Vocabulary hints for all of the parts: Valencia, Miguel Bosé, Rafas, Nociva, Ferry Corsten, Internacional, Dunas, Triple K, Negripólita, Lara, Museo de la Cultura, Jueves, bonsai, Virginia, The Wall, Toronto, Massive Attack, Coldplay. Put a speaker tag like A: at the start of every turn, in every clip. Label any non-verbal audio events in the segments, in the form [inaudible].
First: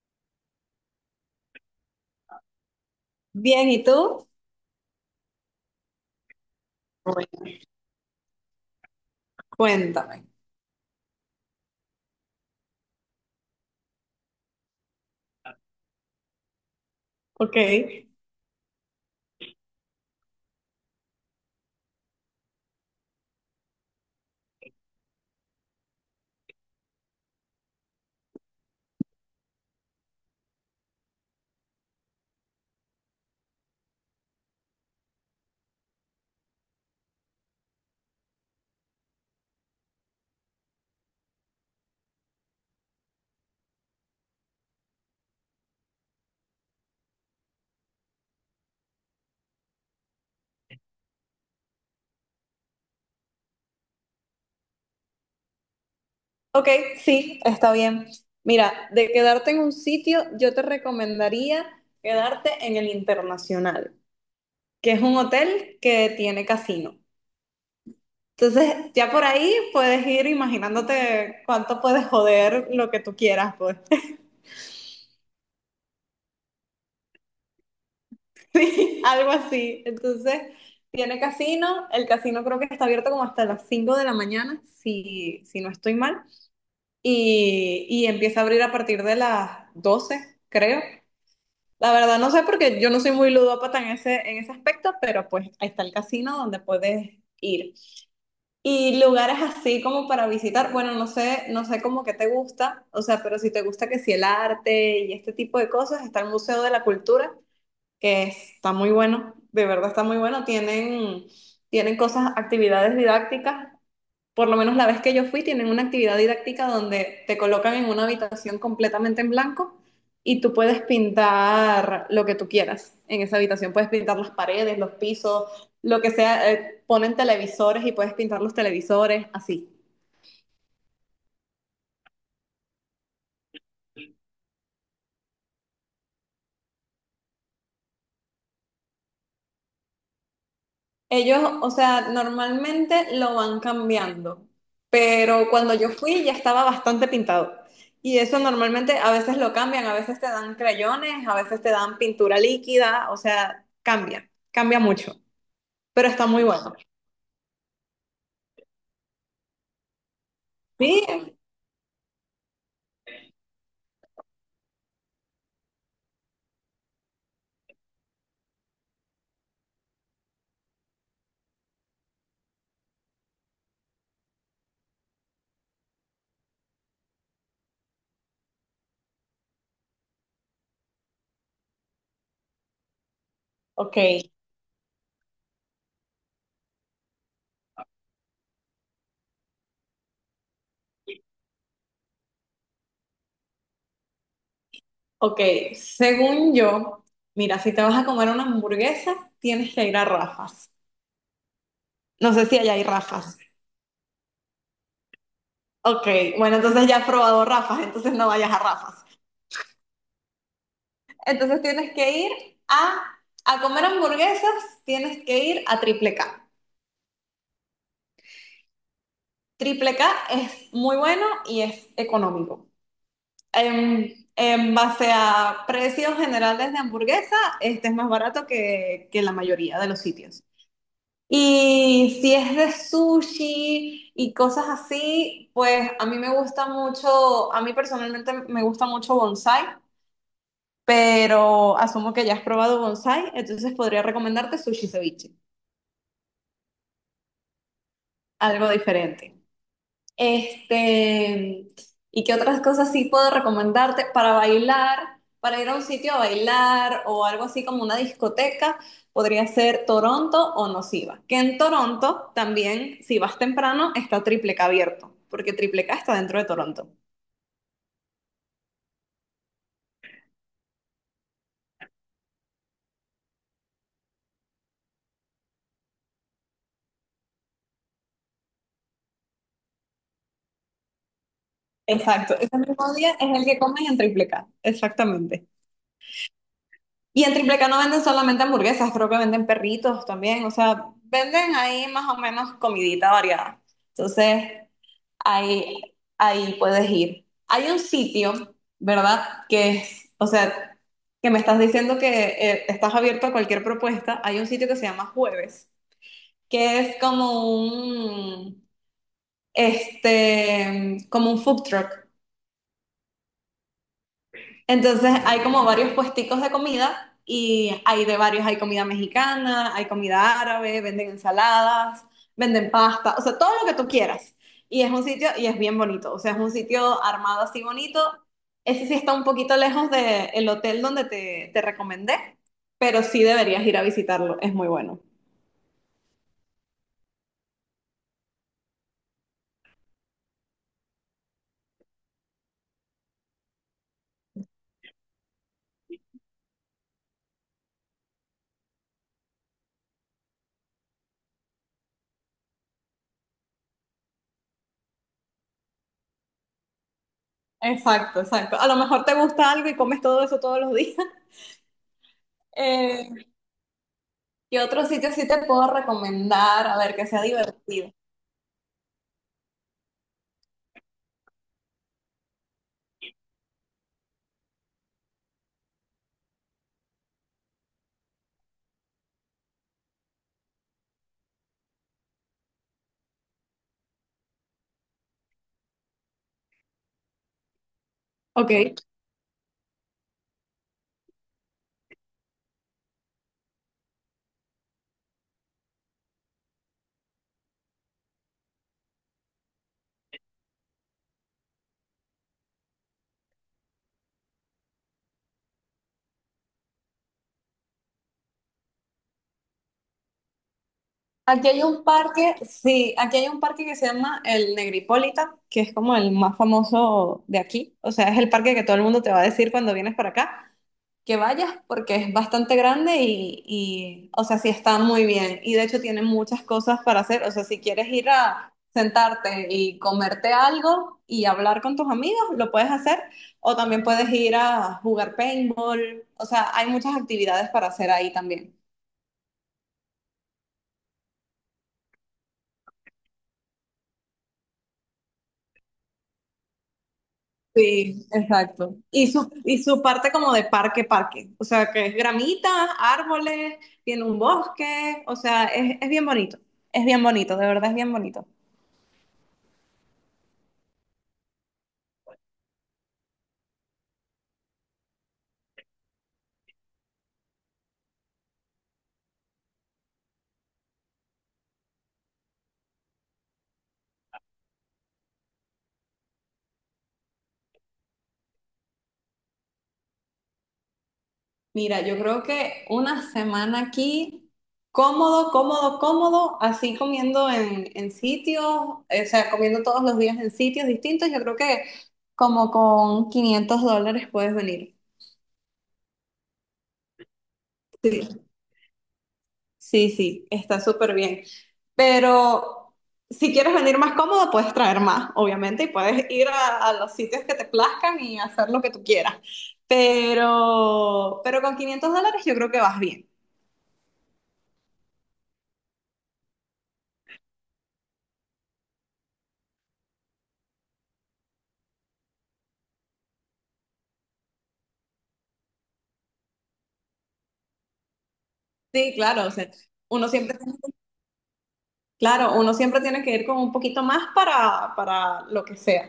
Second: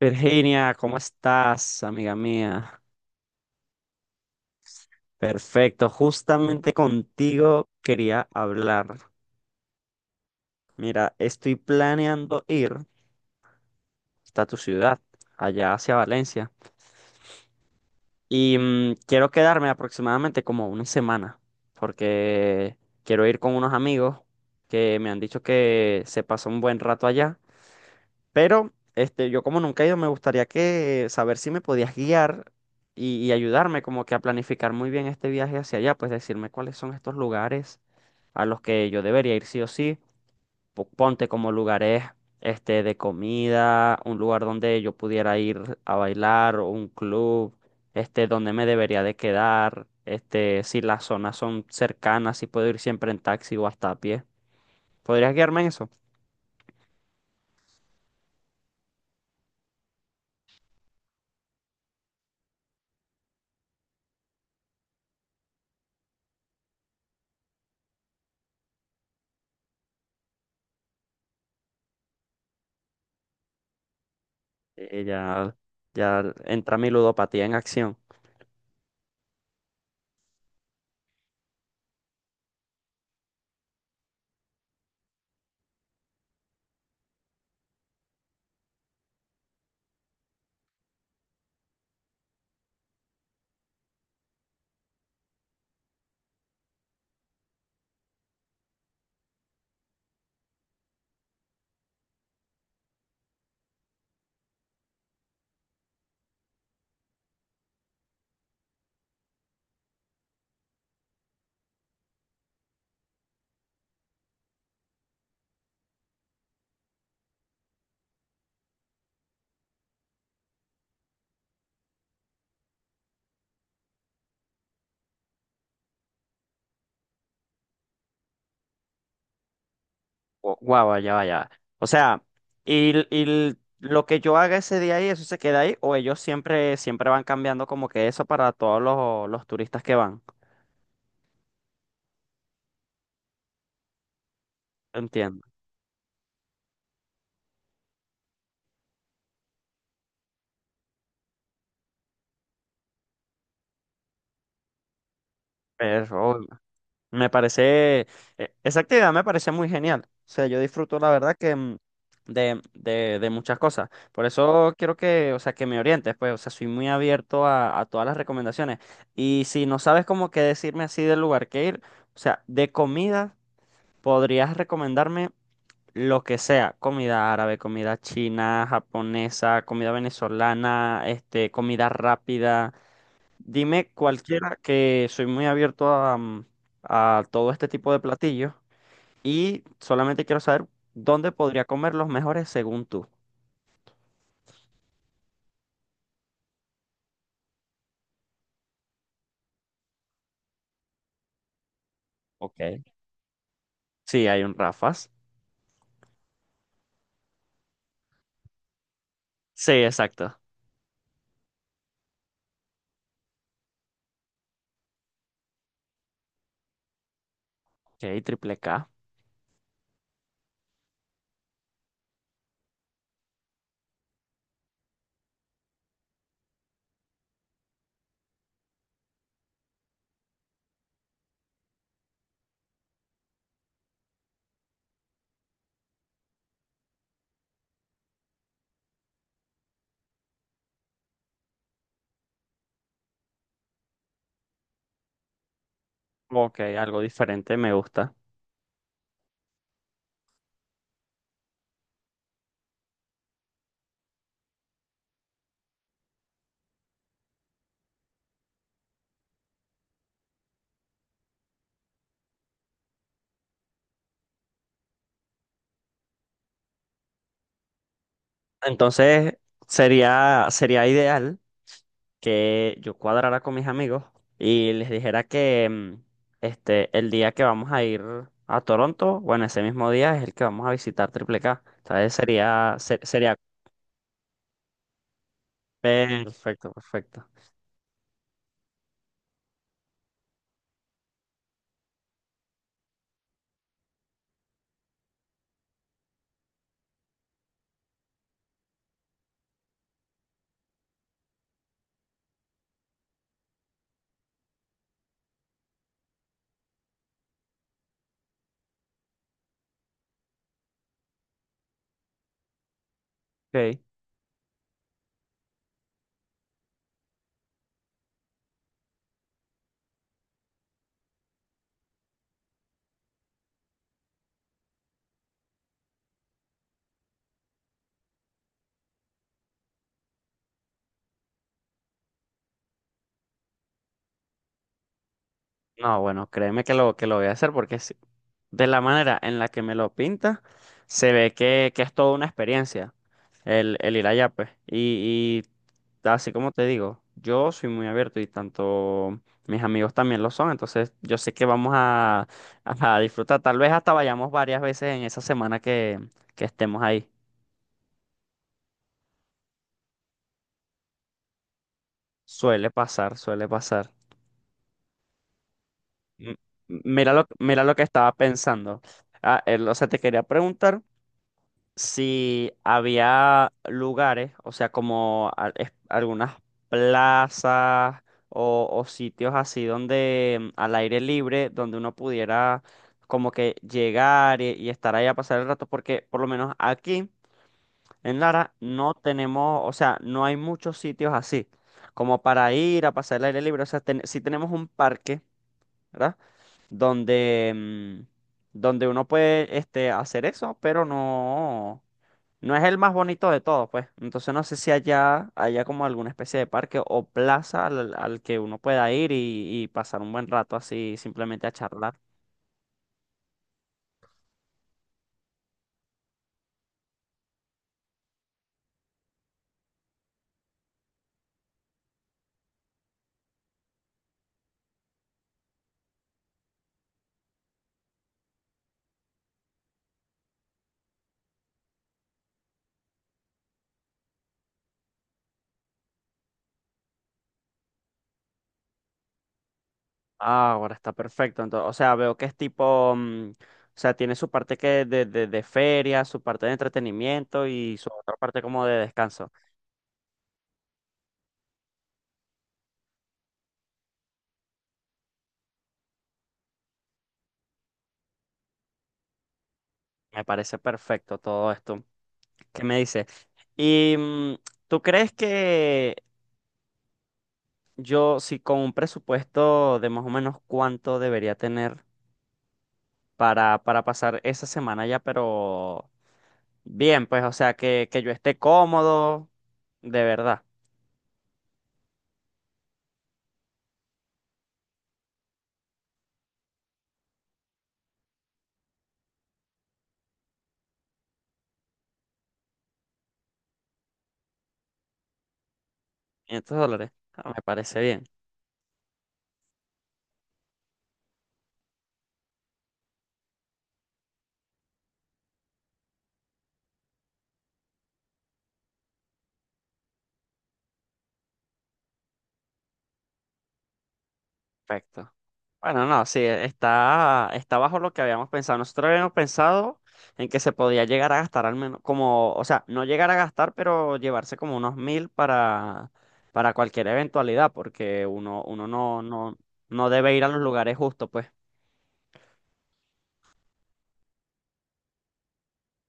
A: Virginia, ¿cómo estás, amiga mía?
B: Bien, ¿y tú?
A: Perfecto, justamente
B: Bueno,
A: contigo quería hablar.
B: cuéntame.
A: Mira, estoy planeando ir hasta tu ciudad, allá hacia Valencia,
B: Ok,
A: y quiero quedarme aproximadamente como una semana, porque quiero ir con unos amigos que me han dicho que se pasó un buen rato allá. Pero este, yo como nunca he ido, me gustaría que saber si me podías guiar y ayudarme como que a planificar muy bien este viaje hacia allá, pues decirme cuáles son estos lugares a los que yo debería ir sí o sí. Ponte como lugares este, de comida, un lugar donde yo pudiera ir a bailar, o un club, este, donde me debería de quedar, este, si las zonas son cercanas, si puedo ir siempre en taxi o hasta a pie. ¿Podrías guiarme en eso?
B: ok, sí, está bien. Mira, de quedarte en un sitio, yo te recomendaría quedarte en el Internacional, que es un hotel que tiene casino. Entonces, ya por ahí puedes ir imaginándote cuánto puedes joder lo que tú quieras, pues.
A: Ya, ya entra mi ludopatía en acción.
B: [laughs] Algo así. Entonces, tiene casino. El casino creo que está abierto como hasta las 5 de la mañana, si no estoy mal. Y empieza a abrir a partir de las 12, creo. La verdad no sé porque yo no soy muy ludópata en ese aspecto, pero pues ahí está el casino donde puedes ir. Y lugares así como para visitar, bueno, no sé, no sé cómo que te gusta, o sea, pero si te gusta que si el arte y este tipo de cosas, está el Museo de la Cultura, que está muy bueno, de verdad está muy bueno, tienen, tienen cosas, actividades didácticas. Por lo menos la vez que yo fui, tienen una actividad didáctica donde te colocan en una habitación completamente en blanco y tú puedes pintar lo que tú quieras en esa habitación. Puedes pintar las paredes, los pisos, lo que sea. Ponen televisores y puedes pintar los televisores, así.
A: Guau, ya vaya. O sea, y lo que yo haga ese día ahí, ¿eso se queda ahí? ¿O ellos siempre van cambiando como que eso para todos los turistas que van?
B: Ellos, o sea, normalmente lo van cambiando,
A: Entiendo.
B: pero cuando yo fui ya estaba bastante pintado. Y eso normalmente a veces lo cambian, a veces te dan crayones, a veces te dan pintura líquida, o sea, cambia, cambia mucho. Pero está
A: Pero
B: muy bueno.
A: me parece, esa actividad me parece muy genial. O sea, yo disfruto
B: Sí,
A: la verdad que de muchas cosas. Por eso quiero que, o sea, que me orientes, pues, o sea, soy muy abierto a todas las recomendaciones. Y si no sabes como qué decirme así del lugar que ir, o sea, de comida. ¿Podrías recomendarme? Lo que sea, comida árabe, comida china, japonesa, comida venezolana, este, comida rápida. Dime
B: ok,
A: cualquiera que soy muy abierto a, a todo este tipo de platillos y solamente quiero saber dónde podría comer los mejores según tú.
B: ok. Según yo, mira, si te vas a comer una hamburguesa, tienes que ir a Rafas. No sé si allá hay
A: Ok.
B: Rafas.
A: Sí, hay un Rafas.
B: Ok, bueno, entonces ya has probado Rafas, entonces no vayas a Rafas.
A: Sí, exacto.
B: Entonces tienes que ir a, a comer hamburguesas, tienes que ir a Triple K.
A: Ok, triple K.
B: Triple K es muy bueno y es económico. En base a precios generales de hamburguesa, este es más barato que la mayoría de los sitios. Y si es de sushi y cosas así, pues a mí me gusta mucho, a mí personalmente me gusta mucho bonsai, pero asumo que ya has probado bonsai, entonces podría recomendarte sushi ceviche,
A: Ok, algo diferente, me gusta.
B: algo diferente. Este, ¿y qué otras cosas sí puedo recomendarte para bailar, para ir a un sitio a bailar o algo así como una discoteca? Podría ser Toronto o Nociva, que en Toronto también, si vas temprano, está Triple K abierto, porque Triple K está dentro de Toronto.
A: Entonces, sería ideal, que yo cuadrara con mis amigos y les dijera que este, el día que vamos a ir a Toronto, bueno, ese mismo día es el que vamos a visitar Triple K. Entonces
B: Exacto, ese mismo día
A: sería
B: es el que comen en Triple K, exactamente.
A: perfecto,
B: Y
A: perfecto.
B: en Triple K no venden solamente hamburguesas, creo que venden perritos también, o sea, venden ahí más o menos comidita variada. Entonces, ahí, ahí puedes ir. Hay un sitio, ¿verdad? Que es, o sea, que me estás diciendo que estás abierto a cualquier propuesta. Hay un sitio que se llama Jueves, que es como un, este, como un food truck.
A: Ok.
B: Entonces hay como varios puesticos de comida y hay de varios, hay comida mexicana, hay comida árabe, venden ensaladas, venden pasta, o sea, todo lo que tú quieras. Y es un sitio, y es bien bonito, o sea, es un sitio armado así bonito. Ese sí está un poquito lejos del hotel donde te recomendé, pero sí deberías ir a visitarlo, es muy bueno.
A: No, bueno, créeme que que lo voy a hacer porque sí, de la manera en la que me lo pinta, se ve que es toda una experiencia el ir allá, pues. Y así como te digo, yo soy muy abierto y tanto mis amigos también lo son, entonces yo sé que vamos a disfrutar. Tal vez hasta vayamos varias veces en esa semana que estemos ahí.
B: Exacto, exacto. A lo mejor te gusta algo y comes todo eso todos los días. [laughs]
A: Suele pasar,
B: Eh,
A: suele pasar.
B: ¿qué otro sitio sí te puedo
A: M-
B: recomendar? A ver, que sea
A: Mira lo que
B: divertido.
A: estaba pensando. Ah, o sea, te quería preguntar si había lugares, o sea, algunas plazas o sitios así donde al aire libre, donde uno pudiera como que llegar y estar ahí a pasar el rato, porque por lo menos aquí en Lara
B: Ok.
A: no tenemos, o sea, no hay muchos sitios así, como para ir a pasar el aire libre, o sea, sí tenemos un parque, ¿verdad? Donde, donde uno puede este, hacer eso, pero no. No es el más bonito de todos, pues. Entonces no sé si allá haya como alguna especie de parque o plaza al que uno pueda ir y pasar un buen rato así, simplemente
B: Aquí
A: a
B: hay un
A: charlar.
B: parque, sí, aquí hay un parque que se llama el Negripólita, que es como el más famoso de aquí. O sea, es el parque que todo el mundo te va a decir cuando vienes para acá que vayas porque es bastante grande y, o sea, sí está muy bien. Y de hecho tiene muchas cosas para hacer. O sea, si quieres ir a sentarte y comerte algo y hablar con tus amigos, lo puedes hacer. O también puedes ir a jugar paintball. O sea, hay muchas actividades para hacer ahí también.
A: Ah, ahora está perfecto. Entonces, o sea, veo que es tipo, o sea, tiene su parte de feria, su parte de entretenimiento y su
B: Sí,
A: otra parte como de
B: exacto. Y
A: descanso.
B: su, y su parte como de parque, parque. O sea, que es gramita, árboles, tiene un bosque. O sea, es bien bonito. Es bien bonito, de verdad es bien bonito.
A: Me parece perfecto todo esto. ¿Qué me dices? ¿Y tú crees que yo, si con un presupuesto de más o menos cuánto debería tener? Para pasar esa semana ya, pero bien, pues, o sea, que yo esté cómodo, de verdad.
B: Mira, yo creo que una semana aquí, cómodo, cómodo, cómodo, así comiendo en sitios, o sea, comiendo todos los días en sitios distintos, yo creo que como con $500 puedes venir.
A: $500, ah, me parece bien,
B: Sí. Sí, sí, está súper bien. Pero si quieres venir más cómodo, puedes traer más, obviamente, y puedes ir a los sitios que te plazcan y hacer lo que tú quieras. Pero con $500 yo creo que vas bien.
A: perfecto. Bueno, no, sí, e, está, está bajo lo que habíamos pensado. Nosotros habíamos pensado en que se podía llegar a gastar al menos, como, o sea, no llegar a gastar, pero llevarse como unos mil para cualquier eventualidad, porque uno
B: Sí,
A: no,
B: claro, o
A: no,
B: sea,
A: no
B: uno
A: debe ir a
B: siempre,
A: los lugares justos, pues.
B: claro, uno siempre tiene que ir con un poquito más para lo que sea.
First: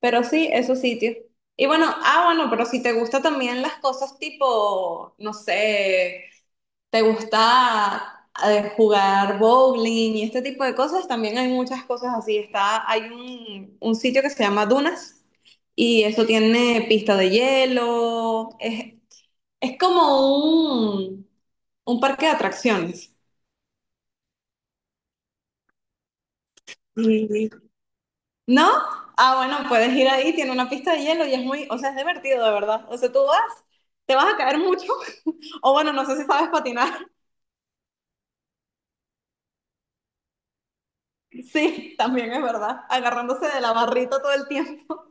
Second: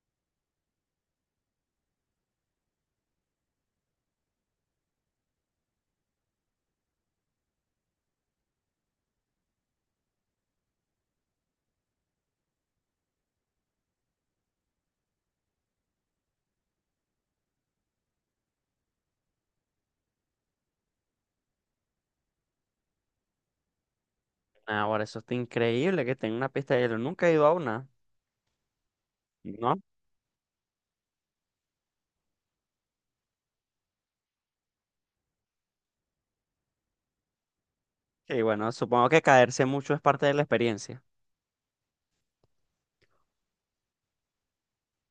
B: Pero sí, esos sitios. Y bueno, ah, bueno, pero si te gusta también las cosas tipo, no sé. ¿Te gusta jugar bowling y este tipo de cosas? También hay muchas cosas así. Está, hay un sitio que se llama Dunas y eso tiene pista de hielo. Es como un parque de atracciones.
A: Ahora, eso está increíble que tenga una pista de hielo. Nunca he ido
B: Sí.
A: a una.
B: ¿No? Ah, bueno,
A: ¿No?
B: puedes ir ahí, tiene una pista de hielo y es muy, o sea, es divertido, de verdad. O sea, tú vas, te vas a caer mucho. [laughs] O bueno, no sé si sabes patinar. [laughs]
A: Y bueno, supongo que caerse mucho es parte de la experiencia.
B: Sí, también es verdad. Agarrándose de la barrita todo el tiempo.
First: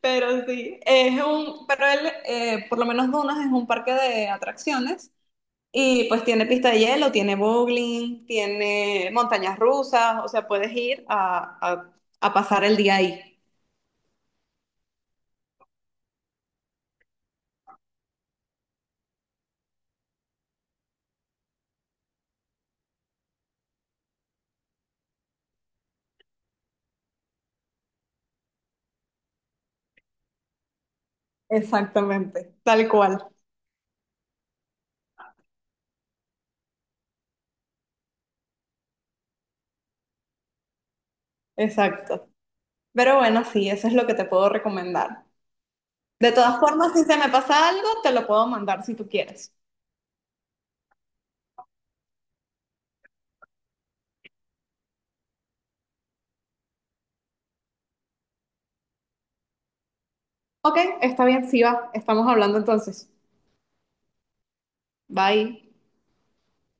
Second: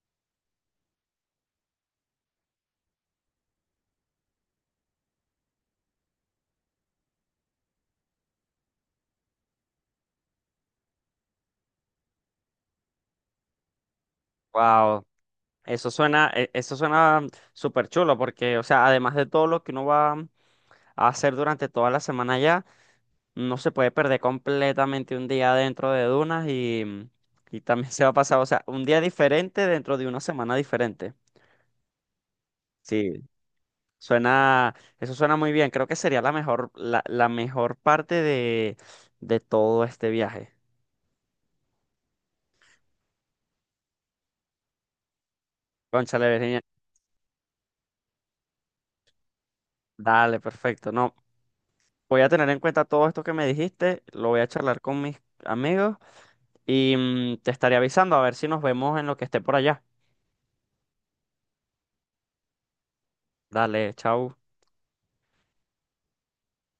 B: Pero sí, es un, pero él, por lo menos Dunas es un parque de atracciones y pues tiene pista de hielo, tiene bowling, tiene montañas rusas, o sea, puedes ir a pasar el día ahí.
A: Wow, eso suena, eso suena súper chulo porque, o sea, además de todo lo que uno va a hacer durante toda la semana ya, no se puede perder completamente un día dentro de dunas y y también [laughs] se va a pasar, o sea, un día diferente dentro de una semana diferente.
B: Exactamente, tal
A: Sí,
B: cual,
A: suena, eso suena muy bien. Creo que sería la mejor, la mejor parte de todo este viaje.
B: exacto. Pero bueno, sí, eso es lo que te puedo recomendar.
A: Cónchale,
B: De todas
A: Virginia.
B: formas, si se me pasa algo, te lo puedo mandar si tú quieres.
A: Dale, perfecto. No, voy a tener en cuenta todo esto que me dijiste, lo voy a charlar con mis amigos y te estaré avisando a ver si nos vemos en lo que esté por allá.
B: Ok, está bien, sí va, estamos hablando entonces.
A: Dale, chao.
B: Bye.